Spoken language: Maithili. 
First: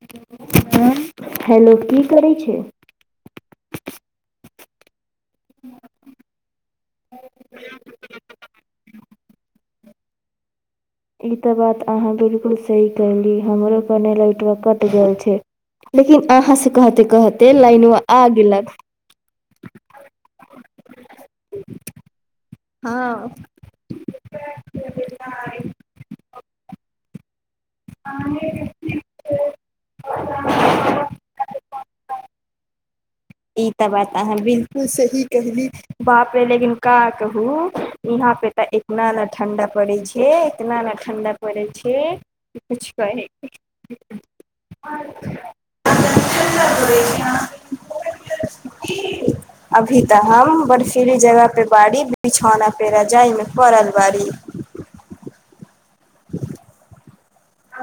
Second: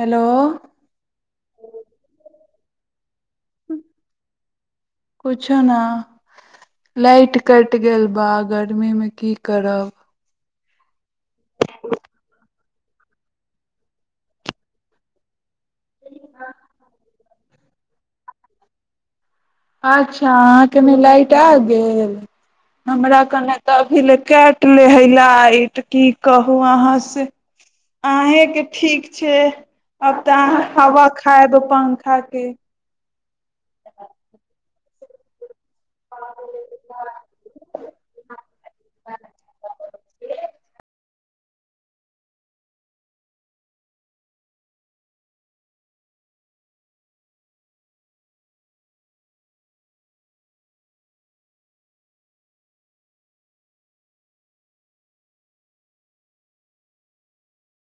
हेलो ह हेलो की करै छै ह्म कुछो ने लाइट कटि गेल बा गर्मी मे की करब ई तऽ बात अहाँ बिलकुल सही कली हमरोपर नहि लाइटवा कटि गेल छै लेकिन अहाँसँ कहते कहते लाइनो आग ल अच्छा अहाँके ने लाइट आ गेल हँ हमरा कने तऽ अभी ल काट ले हे लाइट की कहू अहाँ से ह अहेंके ठीक छै आब तऽ अहाँ हवा खायब पंखा के ई तऽ बात अहाँ बिल सही कहली बाप रे लेकनका कहू यहा पे त इतना ने ठंडा पड़े छै इतना ने ठंडा [unintelligible] अभी तऽ हम बर्फीली जगह पे बाड़ी बिछौना पेरा जाइमे पड़ल बारी आ